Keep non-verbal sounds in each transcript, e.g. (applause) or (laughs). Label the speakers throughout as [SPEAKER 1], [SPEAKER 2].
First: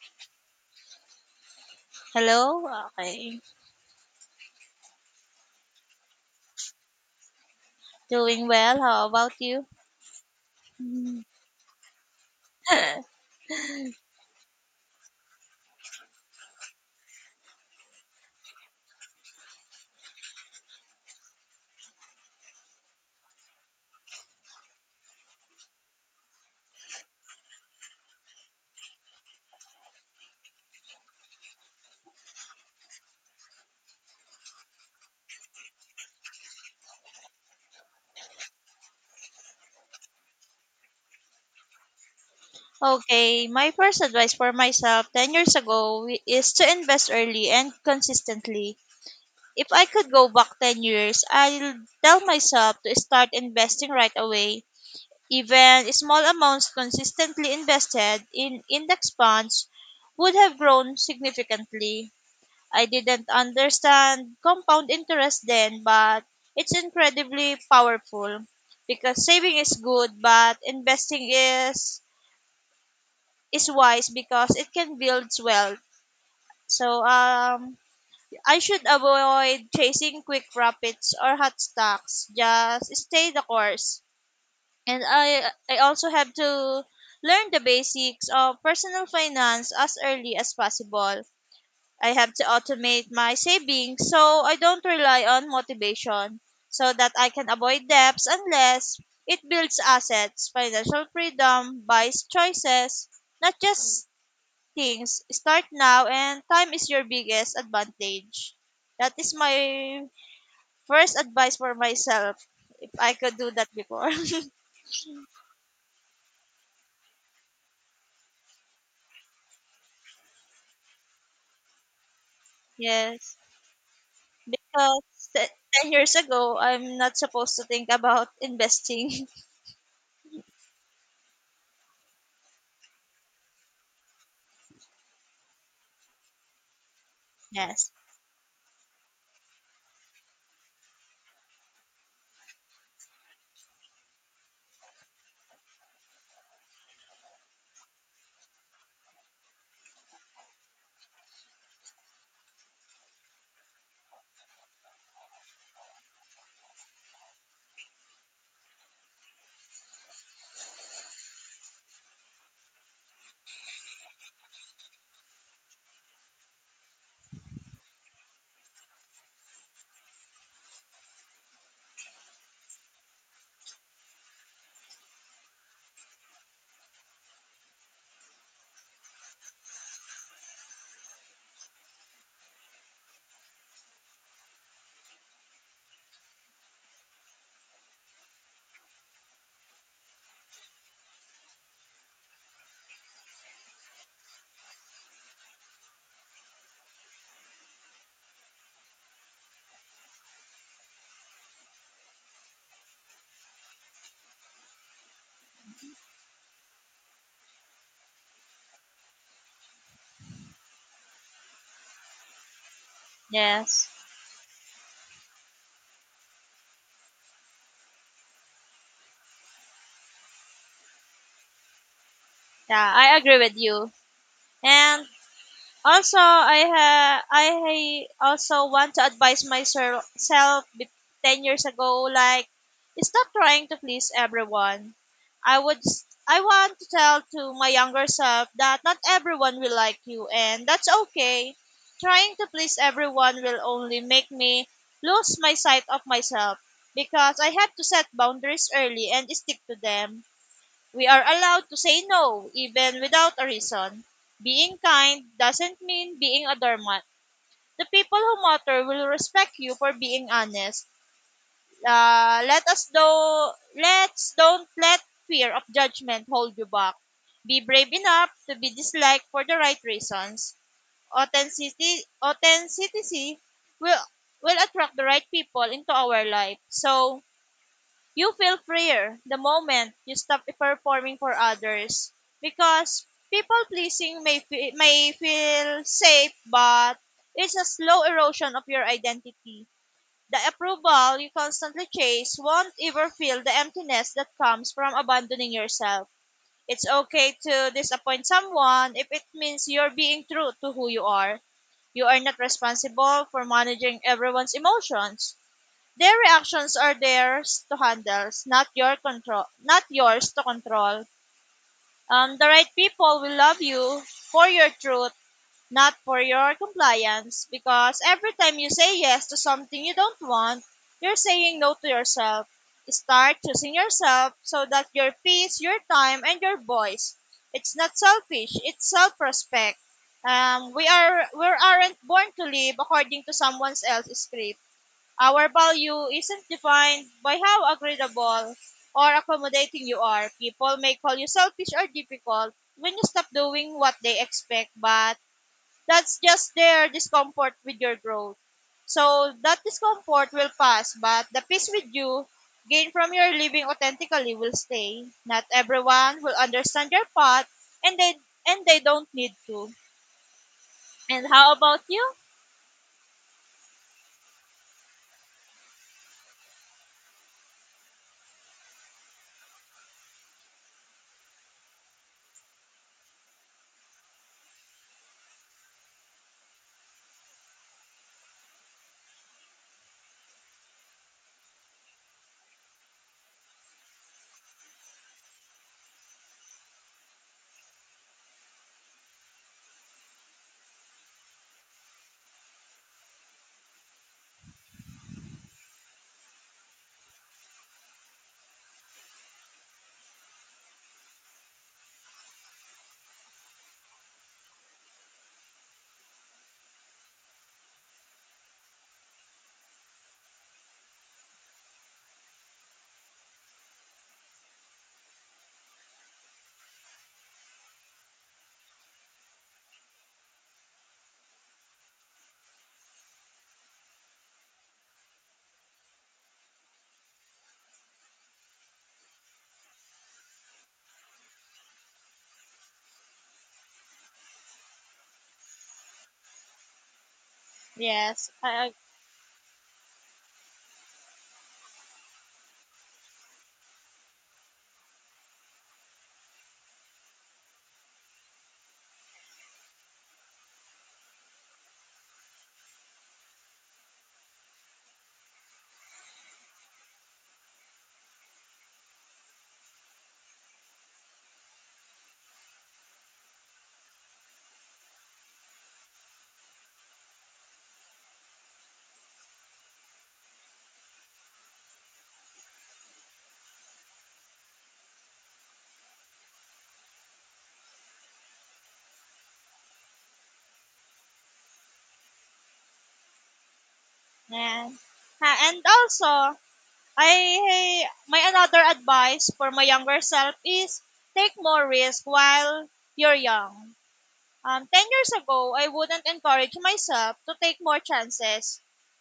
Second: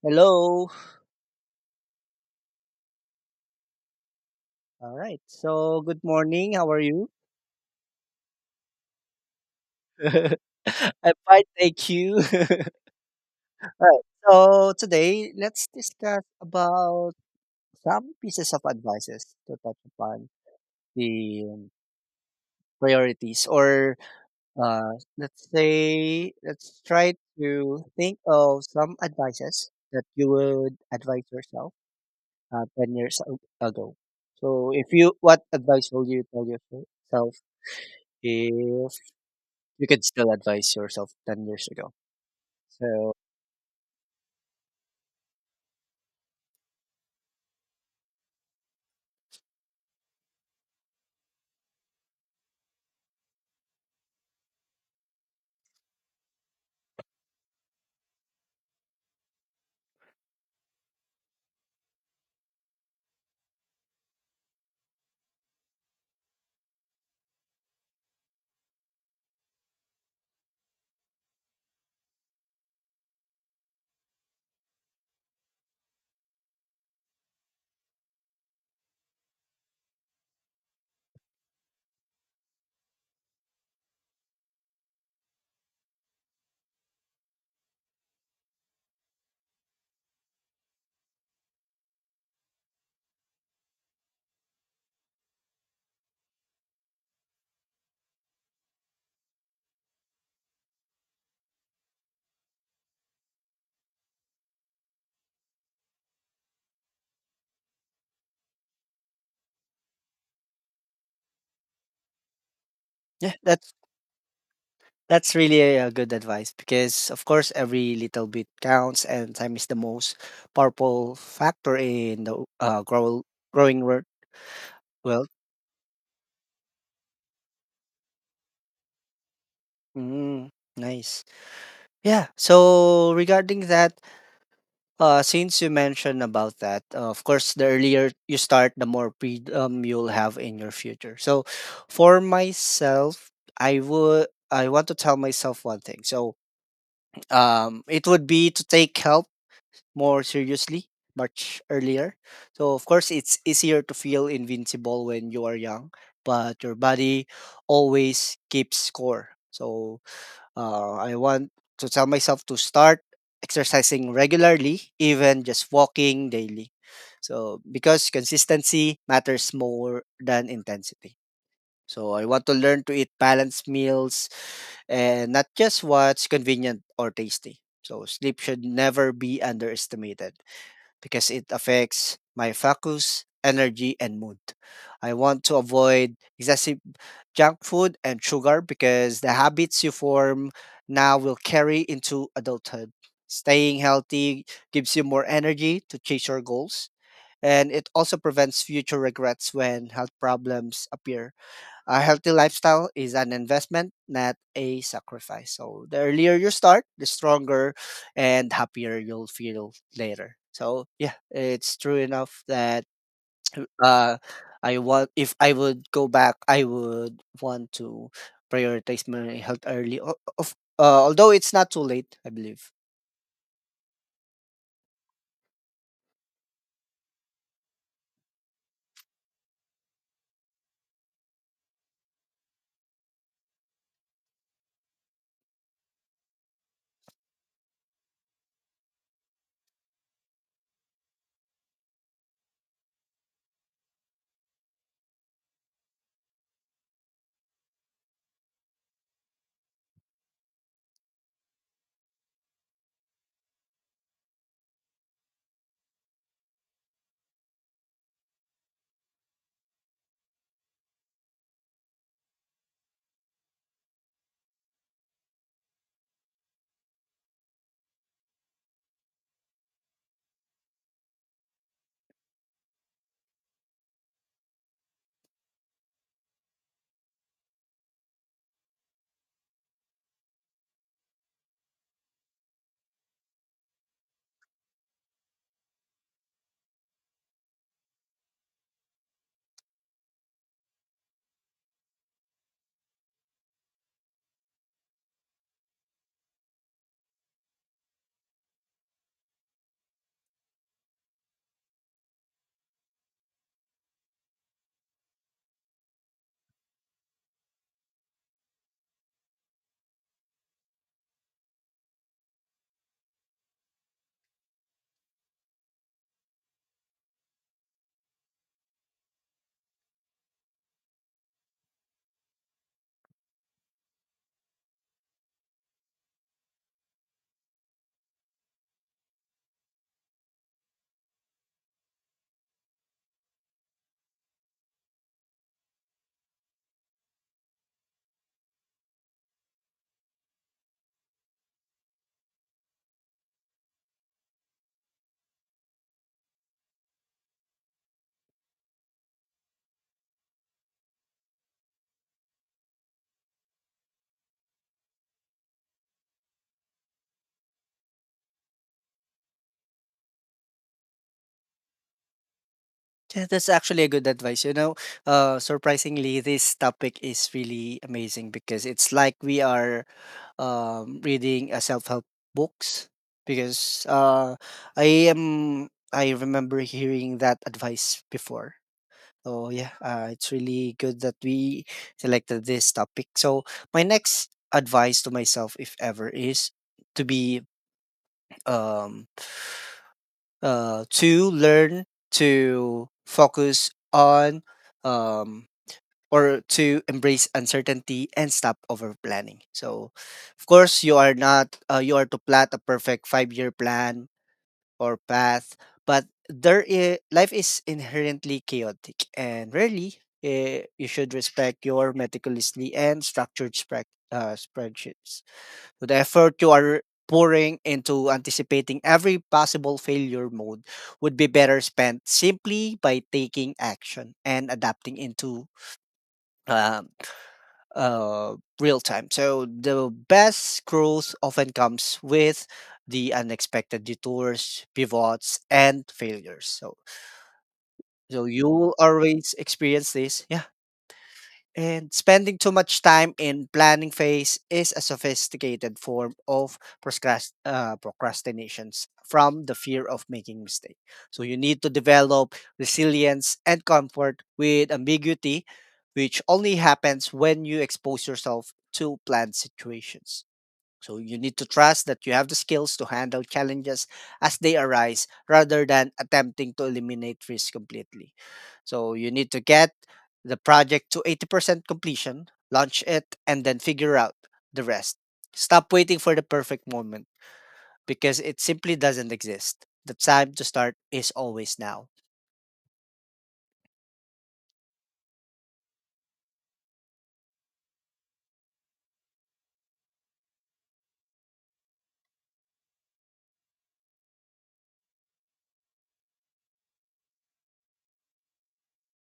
[SPEAKER 1] Hello.
[SPEAKER 2] Hello, okay.
[SPEAKER 1] All right. So, good morning. How are you?
[SPEAKER 2] Doing well. How about you?
[SPEAKER 1] (laughs) I'm fine, thank you. (laughs)
[SPEAKER 2] (laughs)
[SPEAKER 1] All right. So, today let's discuss about some pieces of advices to touch upon the priorities or let's say let's try to think of some advices that you would advise yourself 10 years ago. So, if you what advice will you tell yourself if you could still advise yourself 10 years ago. So,
[SPEAKER 2] Okay, my first advice for myself 10 years ago is to invest early and consistently. If I could go back 10 years, I'll tell myself to start investing right away. Even small amounts consistently invested in index funds would have grown significantly. I didn't understand compound interest then, but it's incredibly powerful because saving is good, but investing is wise because it can build wealth. So um, I should avoid chasing quick profits or hot stocks. Just stay the course. And I also have to learn the basics of personal finance as early as possible. I have to automate my savings so I don't rely on motivation so that I can avoid debts unless it builds assets. Financial freedom buys choices, not just things. Start now, and time is your biggest advantage. That is my first advice for myself, if I
[SPEAKER 1] yeah,
[SPEAKER 2] could do
[SPEAKER 1] that's
[SPEAKER 2] that before. (laughs)
[SPEAKER 1] that's really a good advice because of course every little bit counts and time is the most powerful factor in the
[SPEAKER 2] Yes.
[SPEAKER 1] growing
[SPEAKER 2] Because
[SPEAKER 1] world.
[SPEAKER 2] 10 years ago, I'm not supposed to think about investing.
[SPEAKER 1] Mm, nice. Yeah. So regarding that, since you mentioned about that, of
[SPEAKER 2] (laughs)
[SPEAKER 1] course the
[SPEAKER 2] Yes.
[SPEAKER 1] earlier you start, the more freedom you'll have in your future. So for myself, I want to tell myself one thing. So it would be to take help more seriously much earlier. So, of course, it's easier to feel invincible when you are young, but your body always keeps score. So, I want to tell myself to start exercising regularly, even just walking daily. So, because consistency matters more than intensity. So I want to learn to eat balanced meals and not just what's convenient or tasty. So sleep should never be underestimated because it affects my focus, energy, and mood. I want to avoid excessive junk food and sugar because the habits you form now will carry into adulthood. Staying healthy gives you more energy to chase your goals and it also prevents future regrets when health problems appear. A healthy lifestyle is an investment, not a sacrifice. So the earlier you start, the stronger and happier you'll feel later. So yeah, it's true enough that
[SPEAKER 2] Yes.
[SPEAKER 1] uh, I want if I would go back, I would want to prioritize my health early. O- Of Although it's not too late, I believe.
[SPEAKER 2] Yeah, I agree with you. And also, I also want to advise myself 10 years ago, like, stop trying to please everyone. I want to tell to my younger self that not everyone will like you, and that's okay. Trying to please everyone will only make me lose my sight of myself because I had to set boundaries early and stick to them. We are allowed to say no, even without a reason. Being kind doesn't mean being a doormat. The people who matter will respect you for being honest. Let us do let's don't let fear of judgment hold you back. Be brave enough to be disliked for the right reasons. Authenticity will will attract the right people into our life. So you feel freer the moment you stop performing for others, because people pleasing may feel safe, but it's a slow erosion of your identity. The approval you constantly chase won't ever fill the emptiness that comes from abandoning yourself. It's okay to disappoint someone if it means you're being true to who you are. You are not responsible for managing everyone's emotions. Their reactions are theirs to handle, not your control, not yours to control. The right people will love you for your truth, not for your compliance, because every time you say yes to something you don't want, you're saying no to yourself. Start choosing yourself, so that your peace, your time, and your voice. It's not selfish. It's self-respect. We aren't born to live according to someone else's script. Our value isn't defined by how agreeable or accommodating you are. People may call you selfish or difficult when you stop doing what they expect, but that's just their discomfort with your growth. So that discomfort will pass, but the peace with you gained from your living authentically will stay. Not everyone will understand your path, and they and they don't need to. And how about you?
[SPEAKER 1] Yeah, that's actually a good advice. You know, surprisingly, this topic is really amazing because it's like we are reading self-help books because I remember hearing that advice before. So yeah, it's really good that we selected this topic. So my next advice to myself, if ever, is to be um, to learn to focus on um, or to embrace uncertainty and stop over planning. So, of course, you are not you are to plot a perfect five-year plan or path, but life is inherently chaotic, and rarely you should respect your meticulously and structured spreadsheets. So the effort you are pouring into anticipating every possible failure mode would be better spent simply by taking action and adapting into um, real time. So the best growth often comes with the unexpected detours, pivots, and failures. So so
[SPEAKER 2] Yes,
[SPEAKER 1] you
[SPEAKER 2] I,
[SPEAKER 1] will always experience this. Yeah. And spending too much time in planning phase is a sophisticated form of procrastinations from the fear of making mistake. So you need to develop resilience and comfort with ambiguity, which only happens when you expose yourself to planned situations. So you need to trust that you have the skills to handle challenges as they arise rather than attempting to eliminate risk completely. So you need to get the project to 80% completion, launch it, and then figure out the rest. Stop waiting for the perfect moment because it simply doesn't exist. The time to start is always now.
[SPEAKER 2] yeah. Ha, and also, I my another advice for my younger self is take more risk while you're young. 10 years ago, I wouldn't encourage myself to take more chances.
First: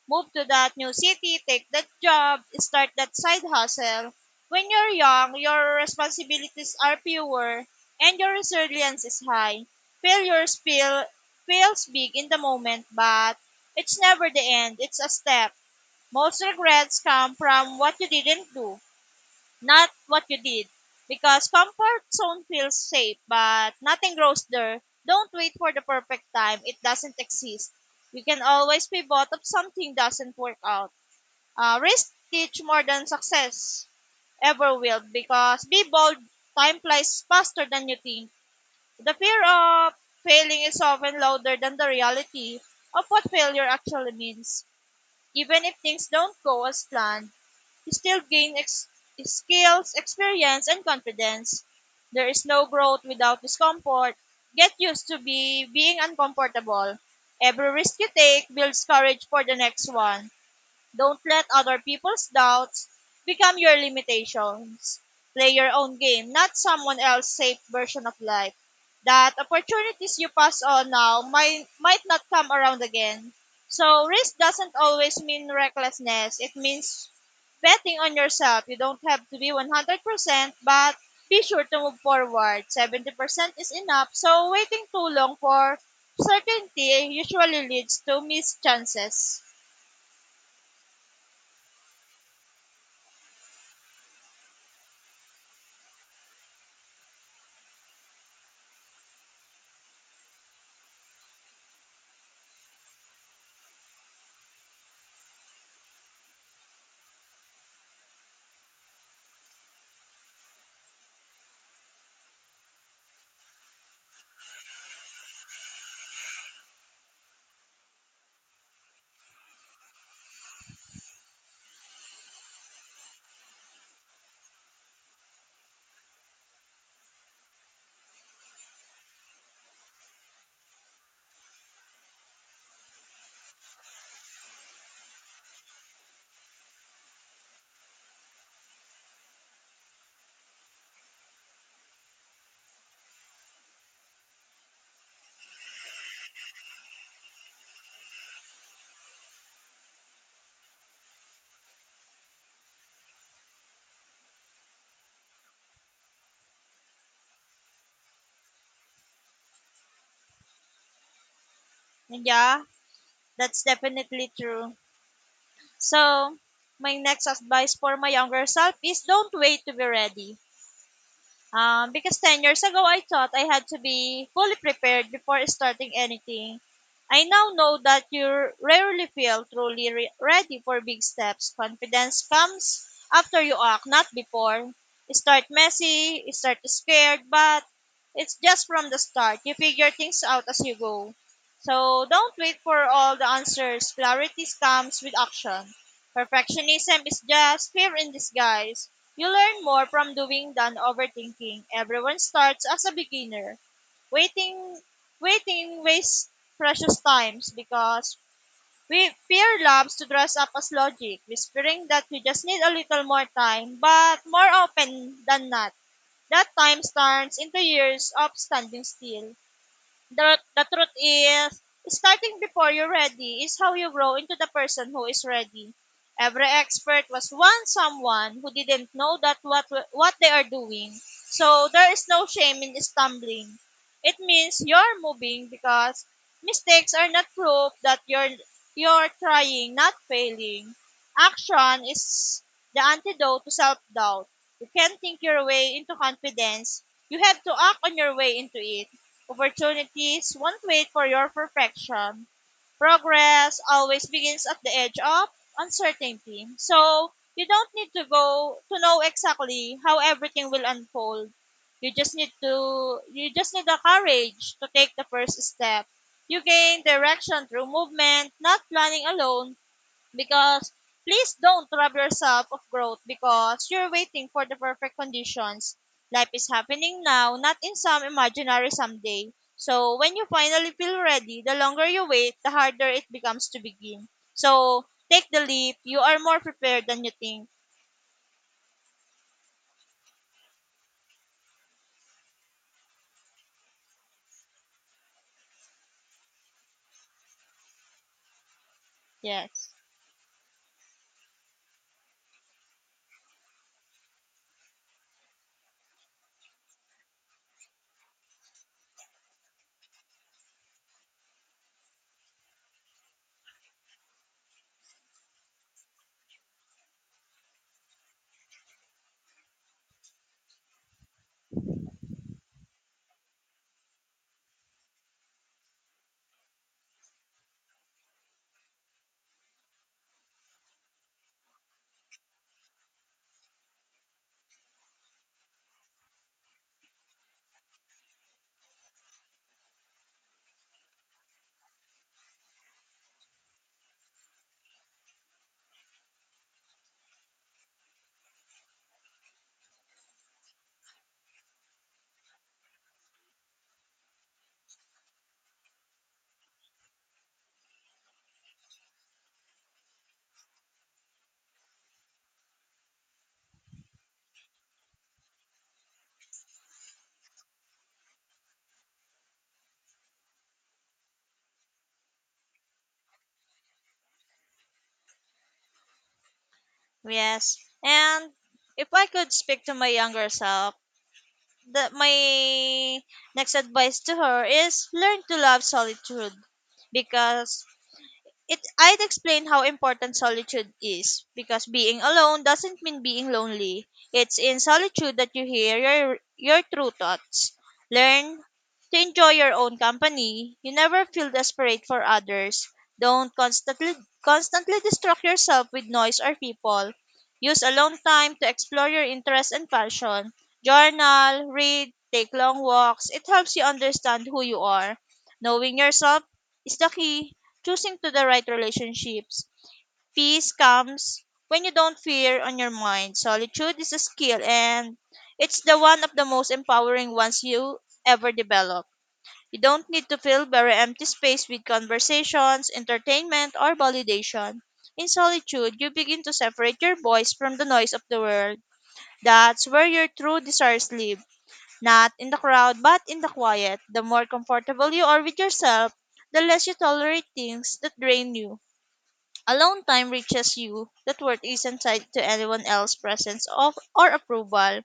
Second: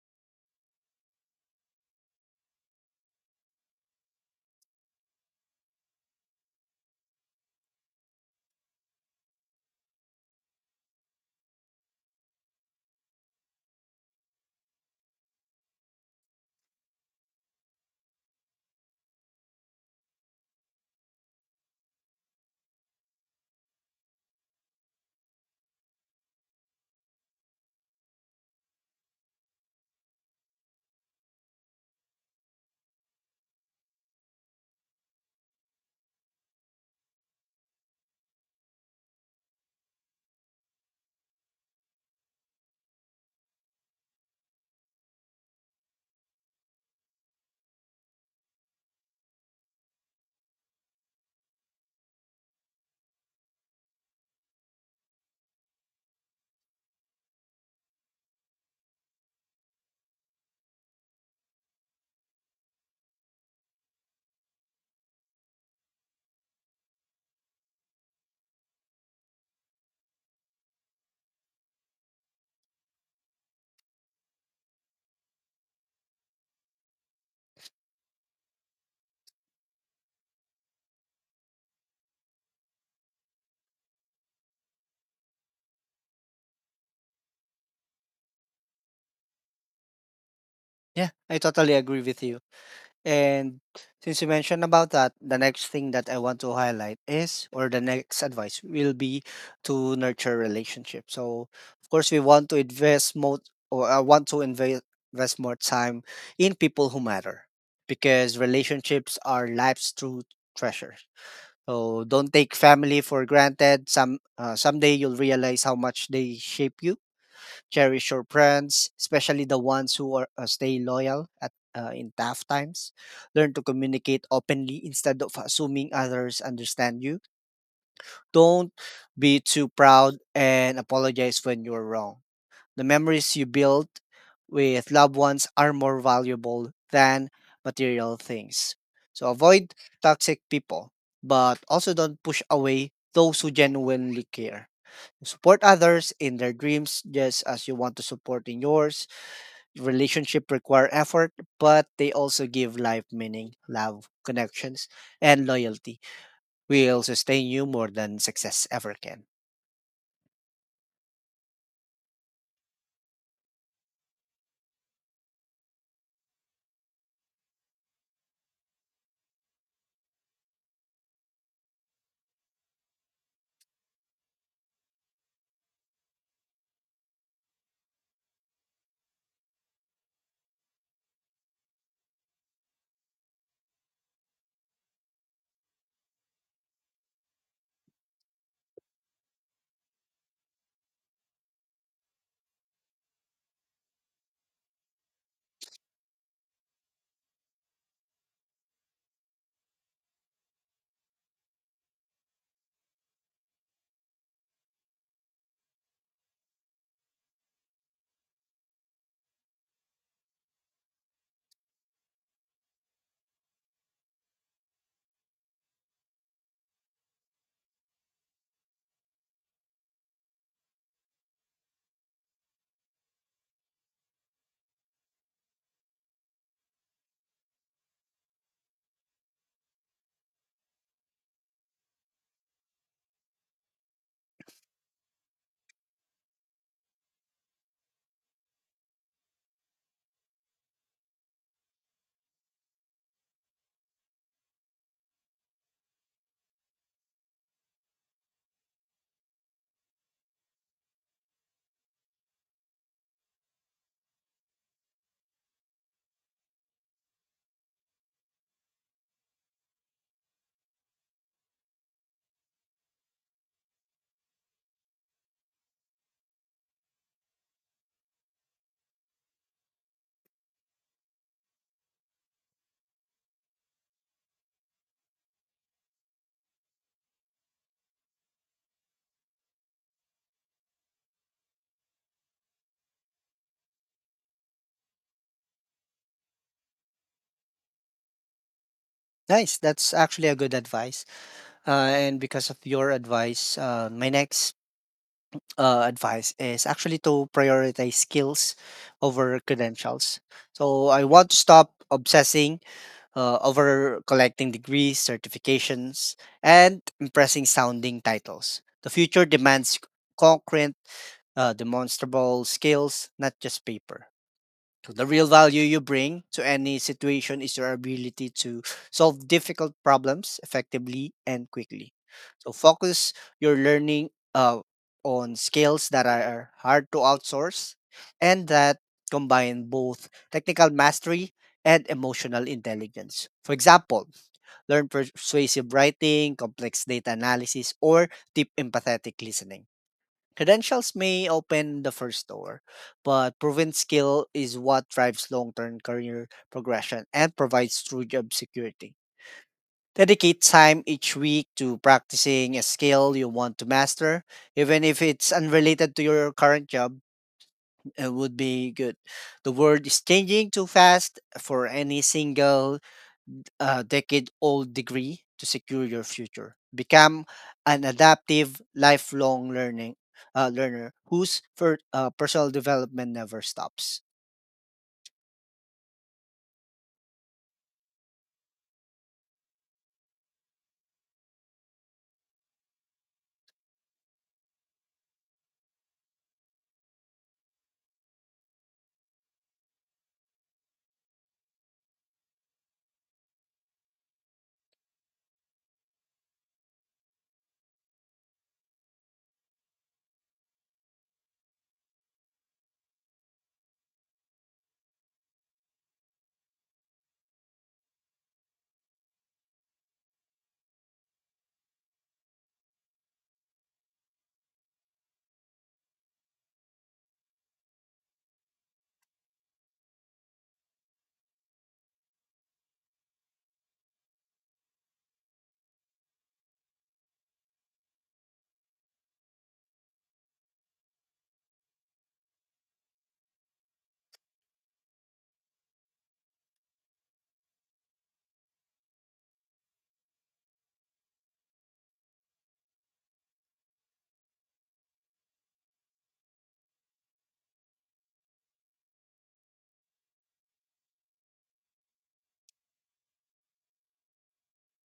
[SPEAKER 2] Move to that new city, take that job, start that side hustle. When you're young, your responsibilities are fewer and your resilience is high. Failures feels big in the moment, but it's never the end. It's a step. Most regrets come from what you didn't do, not what you did. Because comfort zone feels safe, but nothing grows there. Don't wait for the perfect time. It doesn't exist. You can always pivot if something doesn't work out. Risk teach more than success ever will, because be bold, time flies faster than you think. The fear of failing is often louder than the reality of what failure actually means. Even if things don't go as planned, you still gain skills, experience, and confidence. There is no growth without discomfort. Get used to be being uncomfortable. Every risk you take builds courage for the next one. Don't let other people's doubts become your limitations. Play your own game, not someone else's safe version of life. That opportunities you pass on now might not come around again. So, risk doesn't always mean recklessness. It means betting on yourself. You don't have to be 100%, but be sure to move forward. 70% is enough, so waiting too long for certainty usually leads to missed chances.
[SPEAKER 1] Yeah, I totally agree with you. And since you mentioned about that, the next thing that I want to highlight is, or the next advice will be to nurture relationship. So, of course, we want to invest more, or I want to invest more time in people who matter, because relationships are life's true treasure. So don't take family for granted. Some someday you'll realize how much they shape you. Cherish your friends, especially the ones who are stay loyal at in tough times. Learn to communicate openly instead of assuming others understand you. Don't be too proud and apologize when you're wrong. The memories you build with loved ones are more valuable than material things. So avoid toxic people, but also don't push away those who genuinely care. Support others in their dreams just as you want to support in yours. Relationship require effort, but they also give life meaning, love, connections, and loyalty will sustain you more than success ever can.
[SPEAKER 2] Yeah. That's definitely true. So, my next advice for my younger self is don't wait to be ready. Because 10 years ago, I thought I had to be fully prepared before starting anything. I now know that you rarely feel truly ready for big steps. Confidence comes after you act, not before. Start messy, start scared, but it's just from the start. You figure things out as you go. So don't wait for all the answers. Clarity comes with action. Perfectionism is just fear in disguise. You learn more from doing than overthinking. Everyone starts as a beginner. Waiting waiting wastes precious times, because we fear loves to dress up as logic, whispering that you just need a little more time, but more often than not, that time turns into years of standing still. The truth is, starting before you're ready is how you grow into the person who is ready. Every expert was once someone who didn't know that what they are doing. So there is no shame in stumbling. It means you're moving, because mistakes are not proof that you're trying, not failing. Action is the antidote to self-doubt. You can't think your way into confidence. You have to act on your way into it. Opportunities won't wait for your perfection. Progress always begins at the edge of uncertainty. So, you don't need to go to know exactly how everything will unfold. You just need the courage to take the first step. You gain direction through movement, not planning alone, because please don't rob yourself of growth because you're waiting for the perfect conditions. Life is happening now, not in some imaginary someday. So when you finally feel ready, the longer you wait, the harder it becomes to begin. So take the leap. You are more prepared than you think.
[SPEAKER 1] Nice. That's actually a good advice. And because of your advice, my next advice is actually to prioritize skills over
[SPEAKER 2] Yes.
[SPEAKER 1] credentials. So I want to stop obsessing over collecting degrees, certifications, and impressing sounding titles. The future demands concrete, demonstrable skills, not just paper. So the real value you bring to any situation is your ability to solve difficult problems effectively and quickly. So focus your learning on skills that are hard to outsource and that combine both technical mastery and emotional intelligence. For example, learn persuasive writing, complex data analysis, or deep empathetic listening. Credentials may open the first door, but proven skill is what drives long term career progression and provides true job security. Dedicate time each week to practicing a skill you want to master, even if it's unrelated to your current job. It would be good. The world is changing too fast for any single decade old degree to secure your future. Become an adaptive, lifelong learning learner whose personal development never stops.
[SPEAKER 2] Yes. And if I could speak to my younger self, my next advice to her is learn to love solitude, because It I'd explain how important solitude is, because being alone doesn't mean being lonely. It's in solitude that you hear your true thoughts. Learn to enjoy your own company. You never feel desperate for others. Don't constantly distract yourself with noise or people. Use alone time to explore your interests and passion. Journal, read, take long walks. It helps you understand who you are. Knowing yourself is the key choosing to the right relationships. Peace comes when you don't fear on your mind. Solitude is a skill, and it's the one of the most empowering ones you ever develop. You don't need to fill very empty space with conversations, entertainment, or validation. In solitude, you begin to separate your voice from the noise of the world. That's where your true desires live, not in the crowd, but in the quiet. The more comfortable you are with yourself, the less you tolerate things that drain you. Alone time reaches you that worth isn't tied to anyone else's presence of or approval.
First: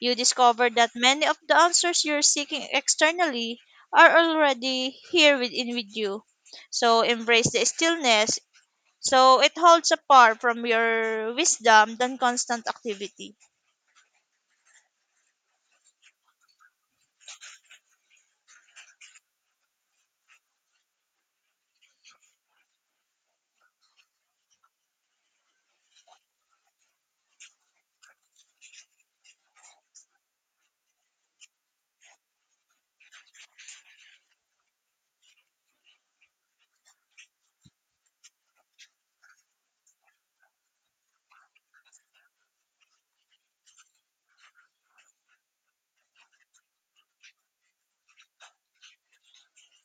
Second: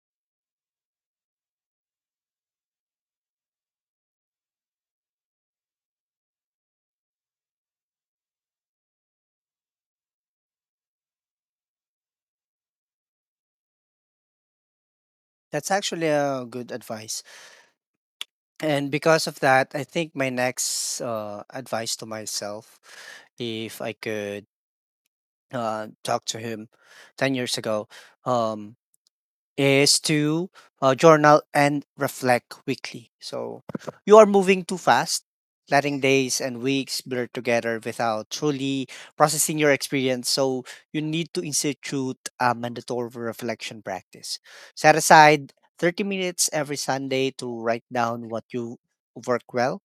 [SPEAKER 2] You discover that many of the answers you're seeking externally are already here within with you. So embrace the stillness. So it holds apart from your wisdom than constant activity.
[SPEAKER 1] That's actually a good advice. And because of that, I think my next advice to myself, if I could talk to him 10 years ago, um, is to journal and reflect weekly. So you are moving too fast, letting days and weeks blur together without truly processing your experience. So you need to institute a mandatory reflection practice. Set aside 30 minutes every Sunday to write down what you work well,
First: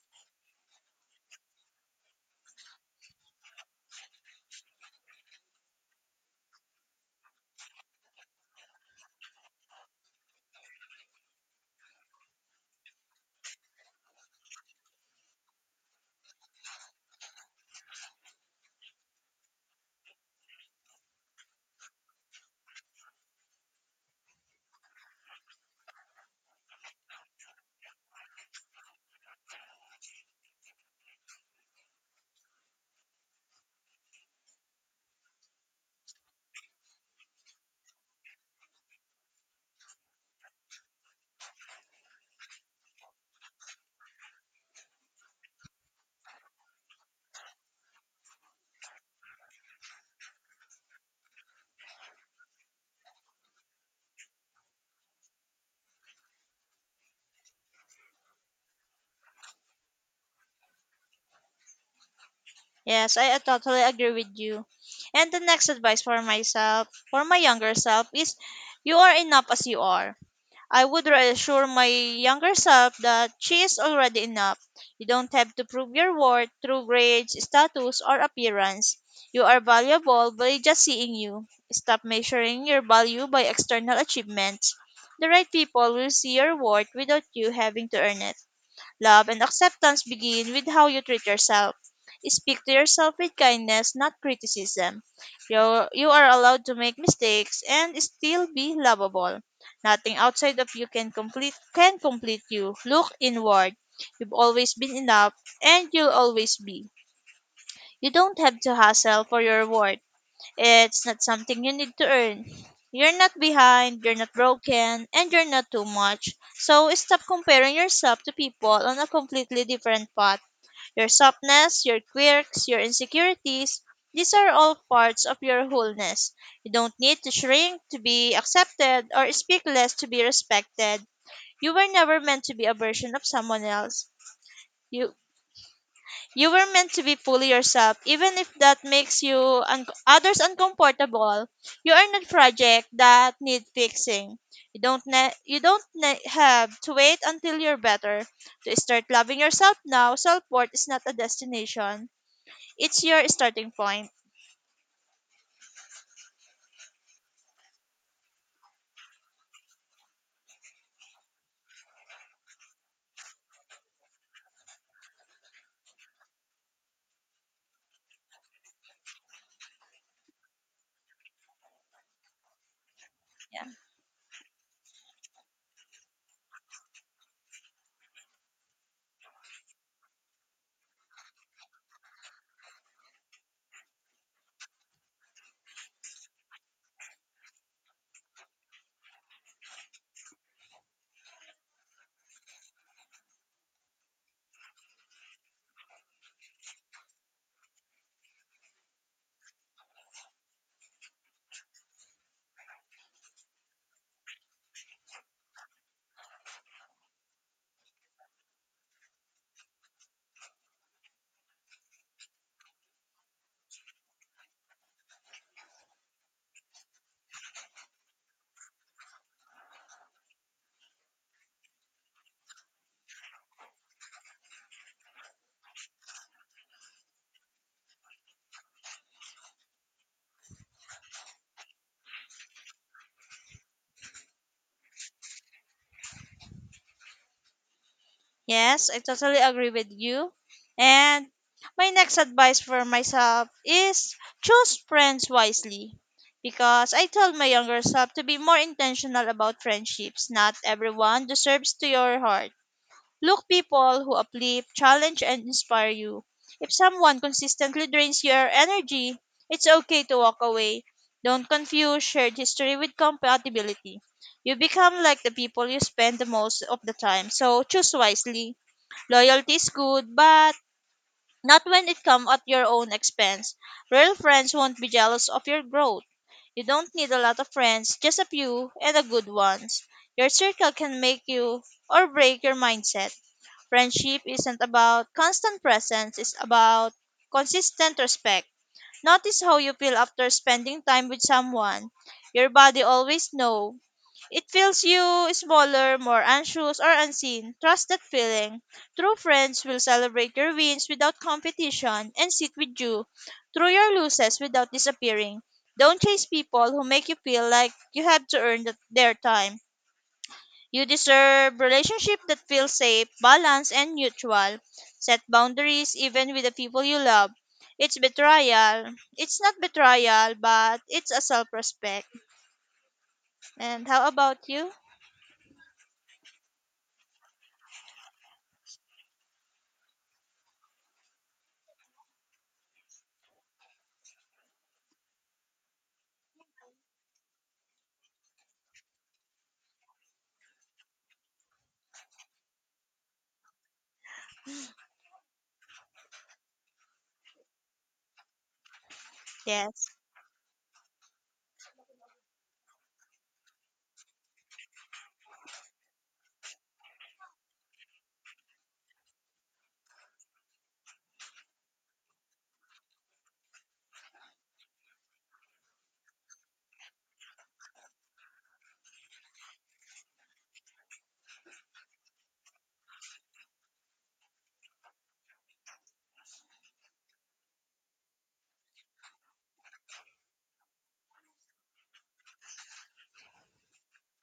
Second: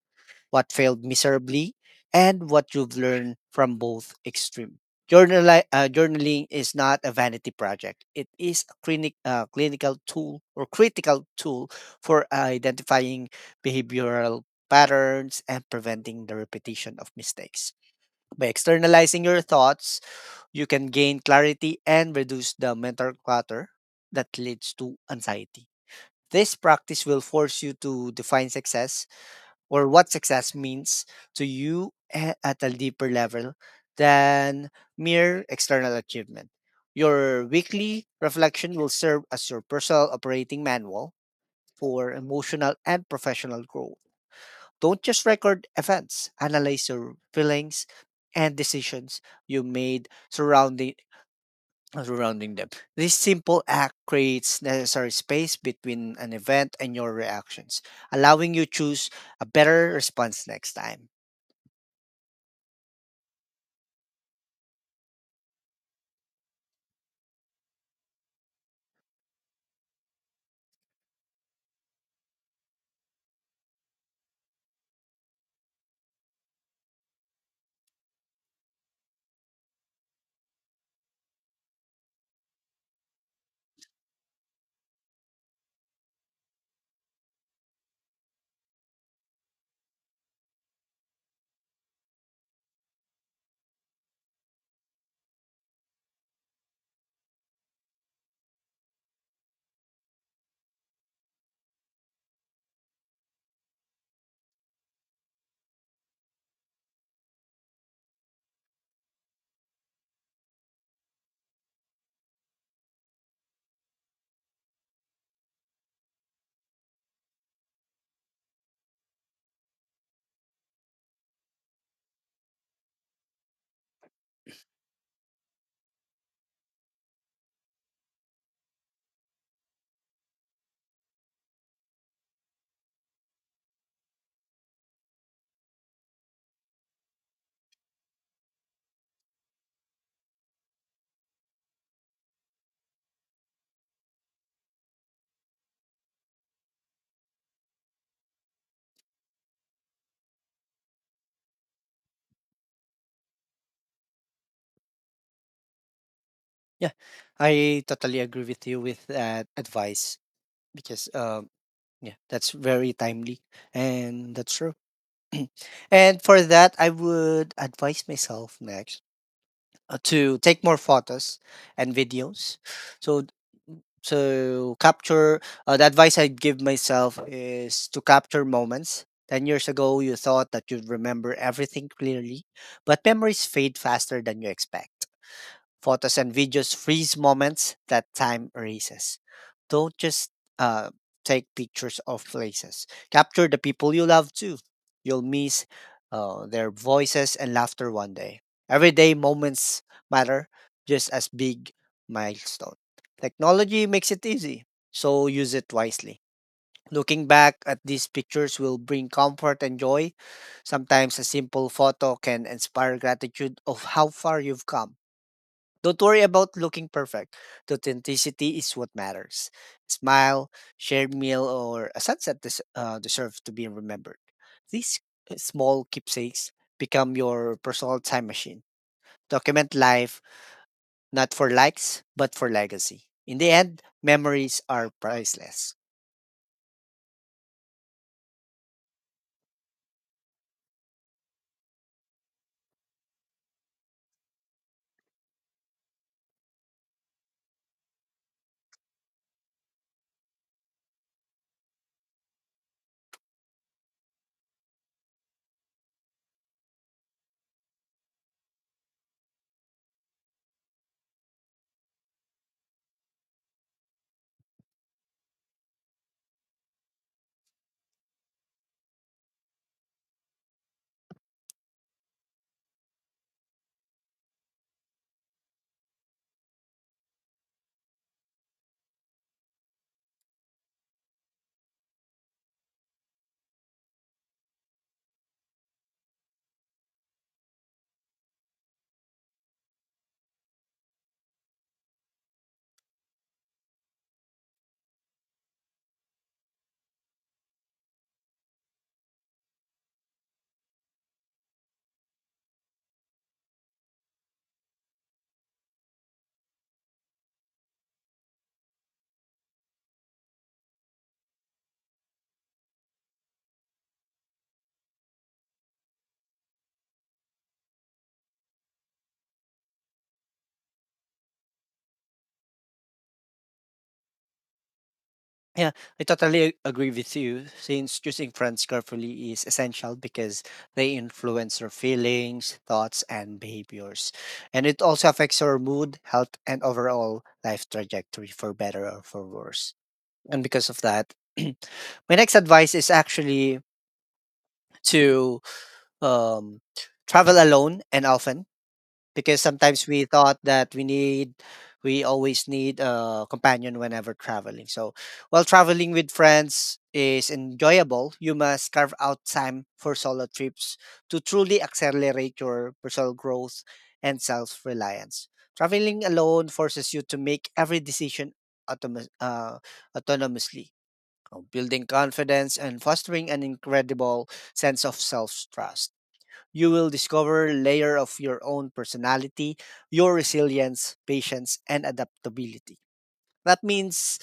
[SPEAKER 1] what failed miserably, and what you've learned from both extreme. Journaling is not a vanity project. It is a clinical tool or critical tool for identifying behavioral patterns and preventing the repetition of mistakes. By externalizing your thoughts, you can gain clarity and reduce the mental clutter that leads to anxiety. This practice will force you to define success or what success means to you at a deeper level than mere external achievement. Your weekly reflection will serve as your personal operating manual for emotional and professional growth. Don't just record events, analyze your feelings and decisions you made surrounding them. This simple act creates necessary space between an event and your reactions, allowing you choose a better response next time.
[SPEAKER 2] Yes, I totally agree with you. And the next advice for myself, for my younger self, is you are enough as you are. I would reassure my younger self that she is already enough. You don't have to prove your worth through grades, status, or appearance. You are valuable by just seeing you. Stop measuring your value by external achievements. The right people will see your worth without you having to earn it. Love and acceptance begin with how you treat yourself. Speak to yourself with kindness, not criticism. You are allowed to make mistakes and still be lovable. Nothing outside of you can complete you. Look inward. You've always been enough, and you'll always be. You don't have to hustle for your worth. It's not something you need to earn. You're not behind, you're not broken, and you're not too much. So stop comparing yourself to people on a completely different path. Your softness, your quirks, your insecurities, these are all parts of your wholeness. You don't need to shrink to be accepted or speak less to be respected. You were never meant to be a version of someone else. You you were meant to be fully yourself, even if that makes others uncomfortable. You are not project that need fixing. You don't have to wait until you're better to start loving yourself now. Self worth is not a destination; it's your starting point.
[SPEAKER 1] Yeah, I totally agree with you with that advice because yeah, that's very timely and that's true. (clears throat) And for that, I would advise myself next, to take more photos and videos. So
[SPEAKER 2] Yeah.
[SPEAKER 1] to capture the advice I give myself is to capture moments. 10 years ago, you thought that you'd remember everything clearly, but memories fade faster than you expect. Photos and videos freeze moments that time erases. Don't just uh, take pictures of places. Capture the people you love too. You'll miss their voices and laughter one day. Everyday moments matter just as big milestone. Technology makes it easy, so use it wisely. Looking back at these pictures will bring comfort and joy. Sometimes a simple photo can inspire gratitude of how far you've come. Don't worry about looking perfect. The authenticity is what matters. Smile, shared meal, or a sunset deserve to be remembered. These small keepsakes become your personal time machine. Document life, not for likes, but for legacy. In the end, memories are priceless.
[SPEAKER 2] Yes, I totally agree with you. And my next advice for myself is choose friends wisely. Because I told my younger self to be more intentional about friendships. Not everyone deserves to your heart. Look people who uplift, challenge, and inspire you. If someone consistently drains your energy, it's okay to walk away. Don't confuse shared history with compatibility. You become like the people you spend the most of the time, so choose wisely. Loyalty is good, but not when it comes at your own expense. Real friends won't be jealous of your growth. You don't need a lot of friends, just a few and a good ones. Your circle can make you or break your mindset. Friendship isn't about constant presence, it's about consistent respect. Notice how you feel after spending time with someone. Your body always know. It feels you smaller, more anxious, or unseen. Trust that feeling. True friends will celebrate your wins without competition and sit with you through your losses without disappearing. Don't chase people who make you feel like you have to earn their time. You deserve relationship that feels safe, balanced, and mutual. Set boundaries even with the people you love. It's betrayal. It's not betrayal, but it's a self-respect. And how about you?
[SPEAKER 1] Yeah, I totally agree with you. Since choosing friends carefully is essential because they influence your feelings, thoughts, and behaviors. And it also affects your mood, health, and overall life trajectory for better or for worse. And because of that, (clears throat) my next advice is actually to um, travel alone and often because sometimes
[SPEAKER 2] Yes,
[SPEAKER 1] we thought that we need we always need a companion whenever traveling. So while traveling with friends is enjoyable, you must carve out time for solo trips to truly accelerate your personal growth and self-reliance. Traveling alone forces you to make every decision automa- uh, autonomously, building confidence and fostering an incredible sense of self-trust. You will discover a layer of your own personality, your resilience, patience, and adaptability. That means,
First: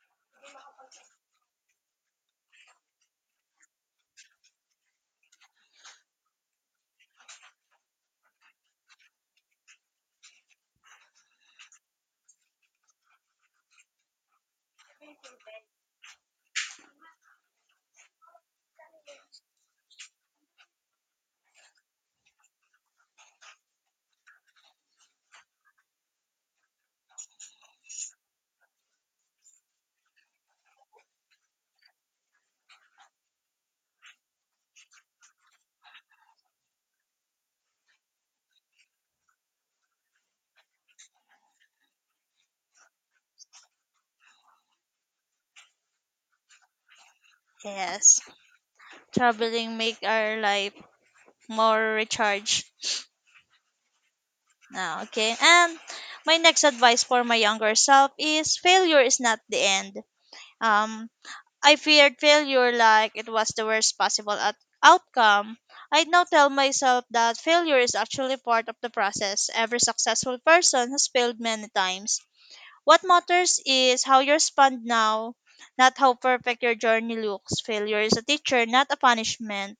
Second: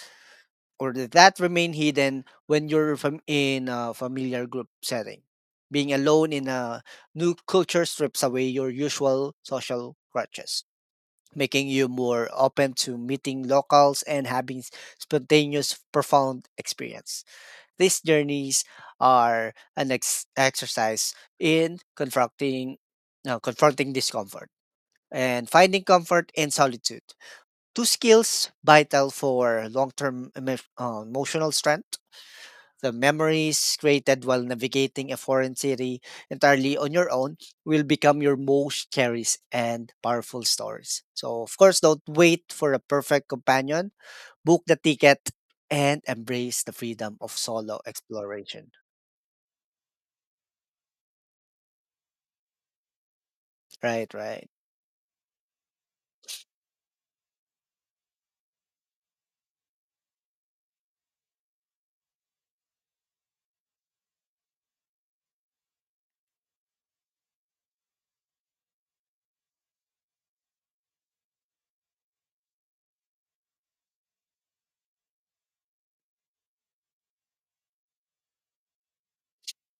[SPEAKER 1] or th- That remain hidden when you're in a familiar group setting. Being alone in a new culture strips away your usual social crutches, making you more open to meeting locals and having spontaneous, profound experience. These journeys are an exercise in confronting, no, confronting discomfort and finding comfort in solitude. Two skills vital for long-term emotional strength. The memories created while navigating a foreign city entirely on your own will become your most cherished and powerful stories. So, of course, don't wait for a perfect companion. Book the ticket and embrace the freedom of solo
[SPEAKER 2] yes.
[SPEAKER 1] exploration.
[SPEAKER 2] Traveling make our life more recharged.
[SPEAKER 1] Right, right.
[SPEAKER 2] Ah, okay. And my next advice for my younger self is failure is not the end. Um, I feared failure like it was the worst possible outcome. I now tell myself that failure is actually part of the process. Every successful person has failed many times. What matters is how you respond now, not how perfect your journey looks. Failure is a teacher, not a punishment.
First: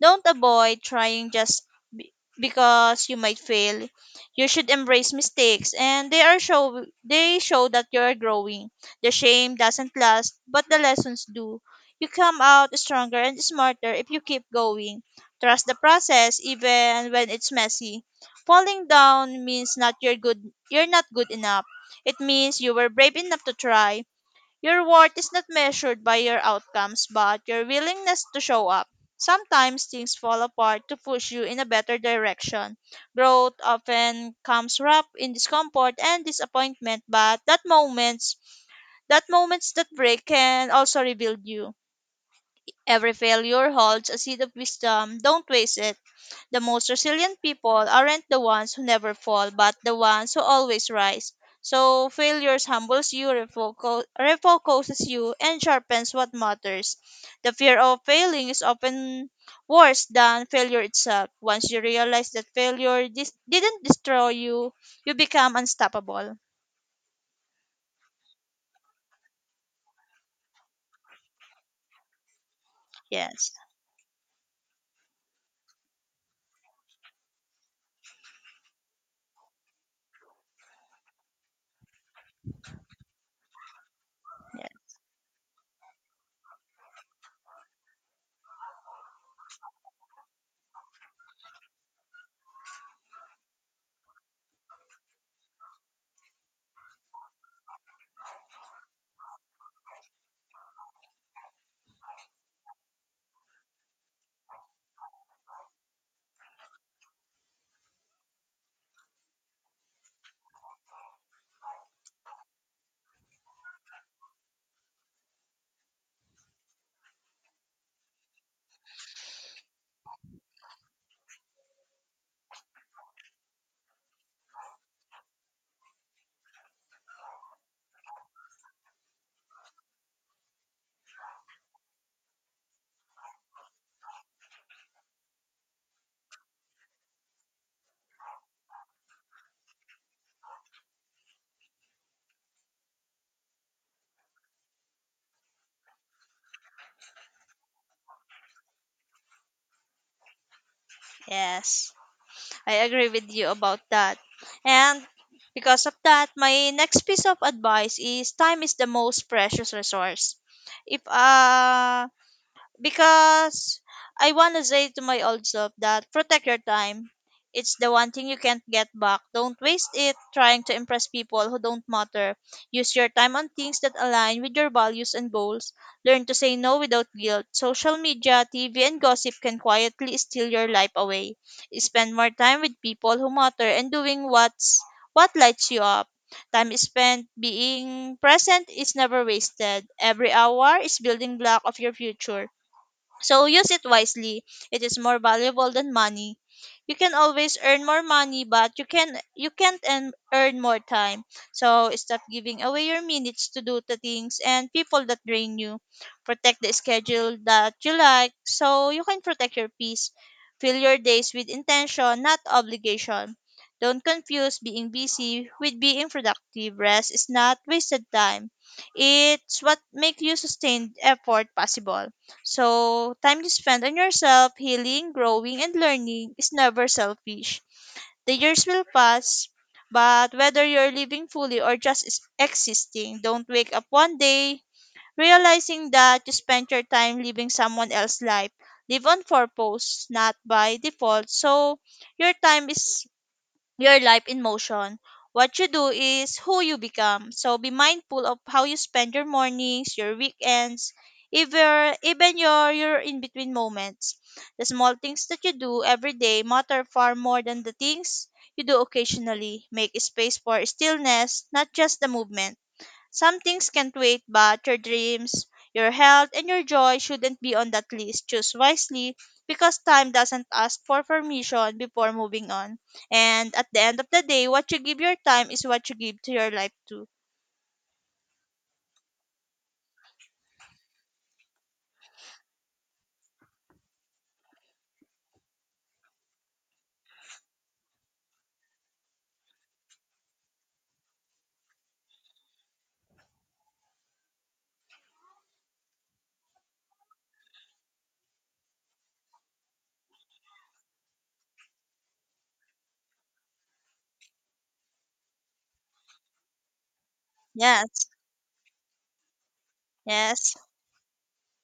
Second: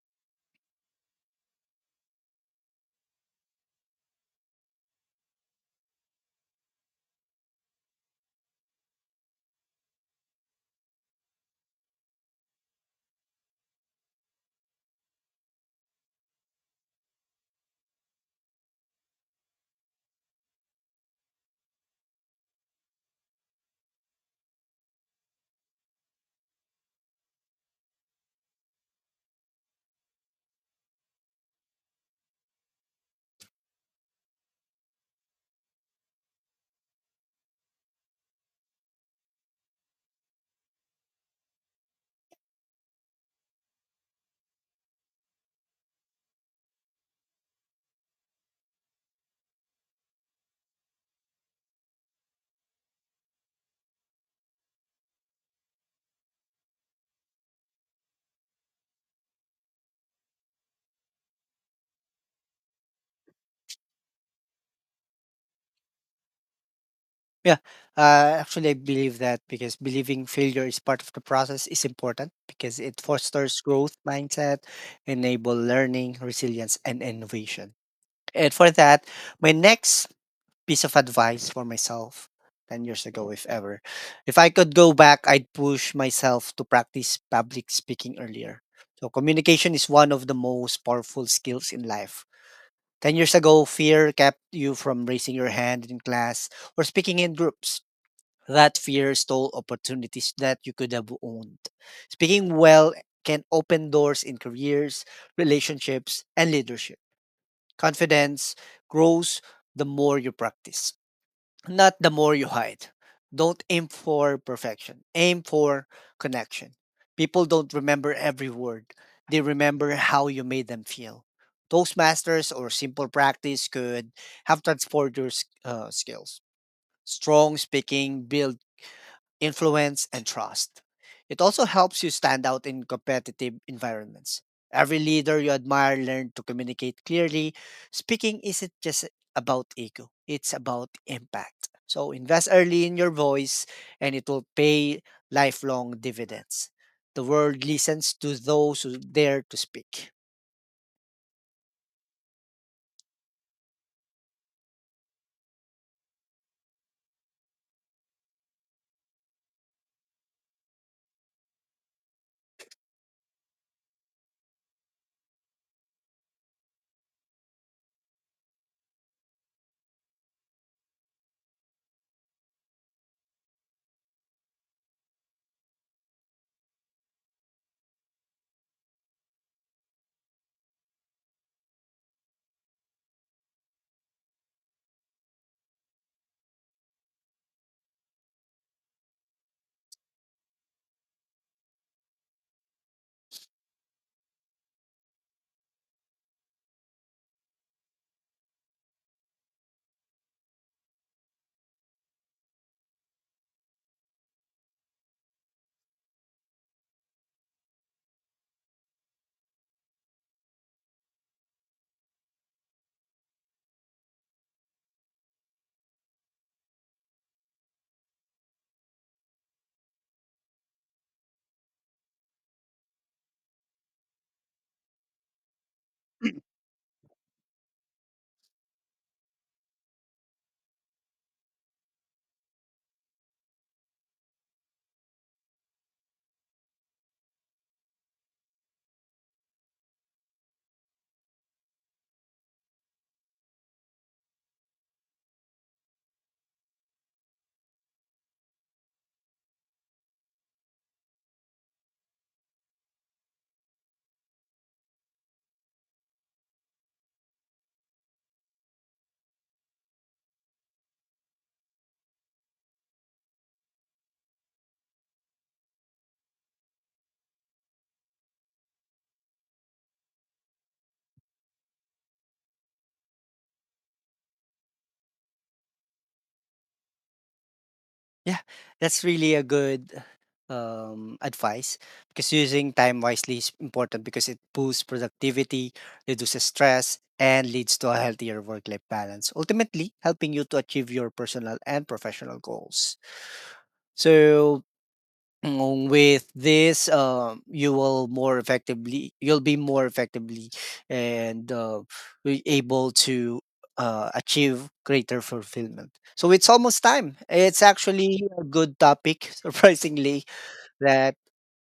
[SPEAKER 2] Don't avoid trying just be- because you might fail. You should embrace mistakes and they show that you are growing. The shame doesn't last, but the lessons do. You come out stronger and smarter if you keep going. Trust the process even when it's messy. Falling down means not you're good You're not good enough. It means you were brave enough to try. Your worth is not measured by your outcomes, but your willingness to show up. Sometimes things fall apart to push you in a better direction. Growth often comes wrapped in discomfort and disappointment, but that moments that break can also rebuild you. Every failure holds a seed of wisdom. Don't waste it. The most resilient people aren't the ones who never fall, but the ones who always rise. So failures humbles you, refocuses you, and sharpens what matters. The fear of failing is often worse than failure itself. Once you realize that didn't destroy you, you become unstoppable.
[SPEAKER 1] Yeah, actually, I believe that because believing failure is part of the process is important because it
[SPEAKER 2] Yes.
[SPEAKER 1] fosters growth mindset, enable learning, resilience, and innovation. And for that, my next piece of advice for myself 10 years ago, if ever, if I could go back, I'd push myself to practice public speaking earlier. So, communication is one of the most powerful skills in life 10 years ago. Fear kept you from raising your hand in class or speaking in groups. That fear stole opportunities that you could have owned. Speaking well can open doors in careers, relationships, and leadership. Confidence grows the more you practice. Not the more you hide. Don't aim for perfection. Aim for connection. People don't remember every word. They remember how you made them feel. Toastmasters or simple practice could have transformed your skills. Strong speaking builds influence, and trust. It also helps you stand out in competitive environments. Every leader you admire learned to communicate clearly. Speaking isn't just about ego, it's about impact. So invest early in your voice and it will pay lifelong dividends. The world listens to those who dare to speak.
[SPEAKER 2] Yes. I agree with you about that. And because of that, my next piece of advice is time is the most precious resource. If because I want to say to my old self that protect your time. It's the one thing you can't get back. Don't waste it trying to impress people who don't matter. Use your time on things that align with your values and goals. Learn to say no without guilt. Social media, TV, and gossip can quietly steal your life away. Spend more time with people who matter and doing what lights you up. Time spent being present is never wasted. Every hour is building block of your future so use it wisely. It is more valuable than money. You can always earn more money, but you can't earn more time. So stop giving away your minutes to do the things and people that drain you. Protect the schedule that you like so you can protect your peace. Fill your days with intention, not obligation. Don't confuse being busy with being productive. Rest is not wasted time. It's what makes you sustained effort possible. So, time you spend on yourself, healing, growing, and learning is
[SPEAKER 1] (clears throat)
[SPEAKER 2] never selfish. The years will pass, but whether you're living fully or just existing, don't wake up one day realizing that you spent your time living someone else's life. Live on purpose, not by default. So, your time is your life in motion. What you do is who you become. So be mindful of how you spend your mornings, your weekends, even your in between moments. The small things that you do every day matter far more than the things you do occasionally. Make space for stillness, not just the movement. Some things can't wait, but your dreams, your health, and your joy shouldn't be on that list. Choose wisely because time doesn't ask for permission before moving on. And at the end of the day, what you give your time is what you give to your life too.
[SPEAKER 1] Yeah, that's really a good advice because using time wisely is important because it boosts productivity, reduces stress, and leads to a healthier work life balance, ultimately, helping you to achieve your personal and professional goals. So, with this you will more effectively, you'll be more effectively and be able to achieve greater fulfillment. So it's almost time. It's
[SPEAKER 2] Yes,
[SPEAKER 1] actually a good topic (laughs) surprisingly,
[SPEAKER 2] yes,
[SPEAKER 1] that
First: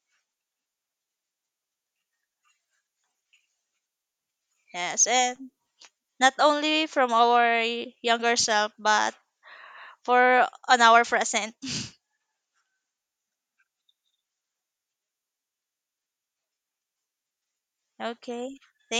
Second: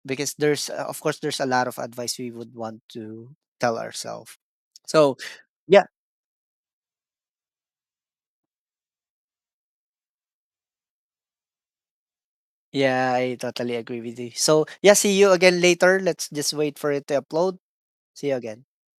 [SPEAKER 1] because there's of course there's a lot of advice we would want to tell ourselves.
[SPEAKER 2] yes.
[SPEAKER 1] So
[SPEAKER 2] And
[SPEAKER 1] yeah,
[SPEAKER 2] not only from our younger self, but for on our present.
[SPEAKER 1] yeah, I totally agree with you. So yeah, see you again later. Let's just wait for it to upload. See you
[SPEAKER 2] Okay.
[SPEAKER 1] again.
[SPEAKER 2] Thank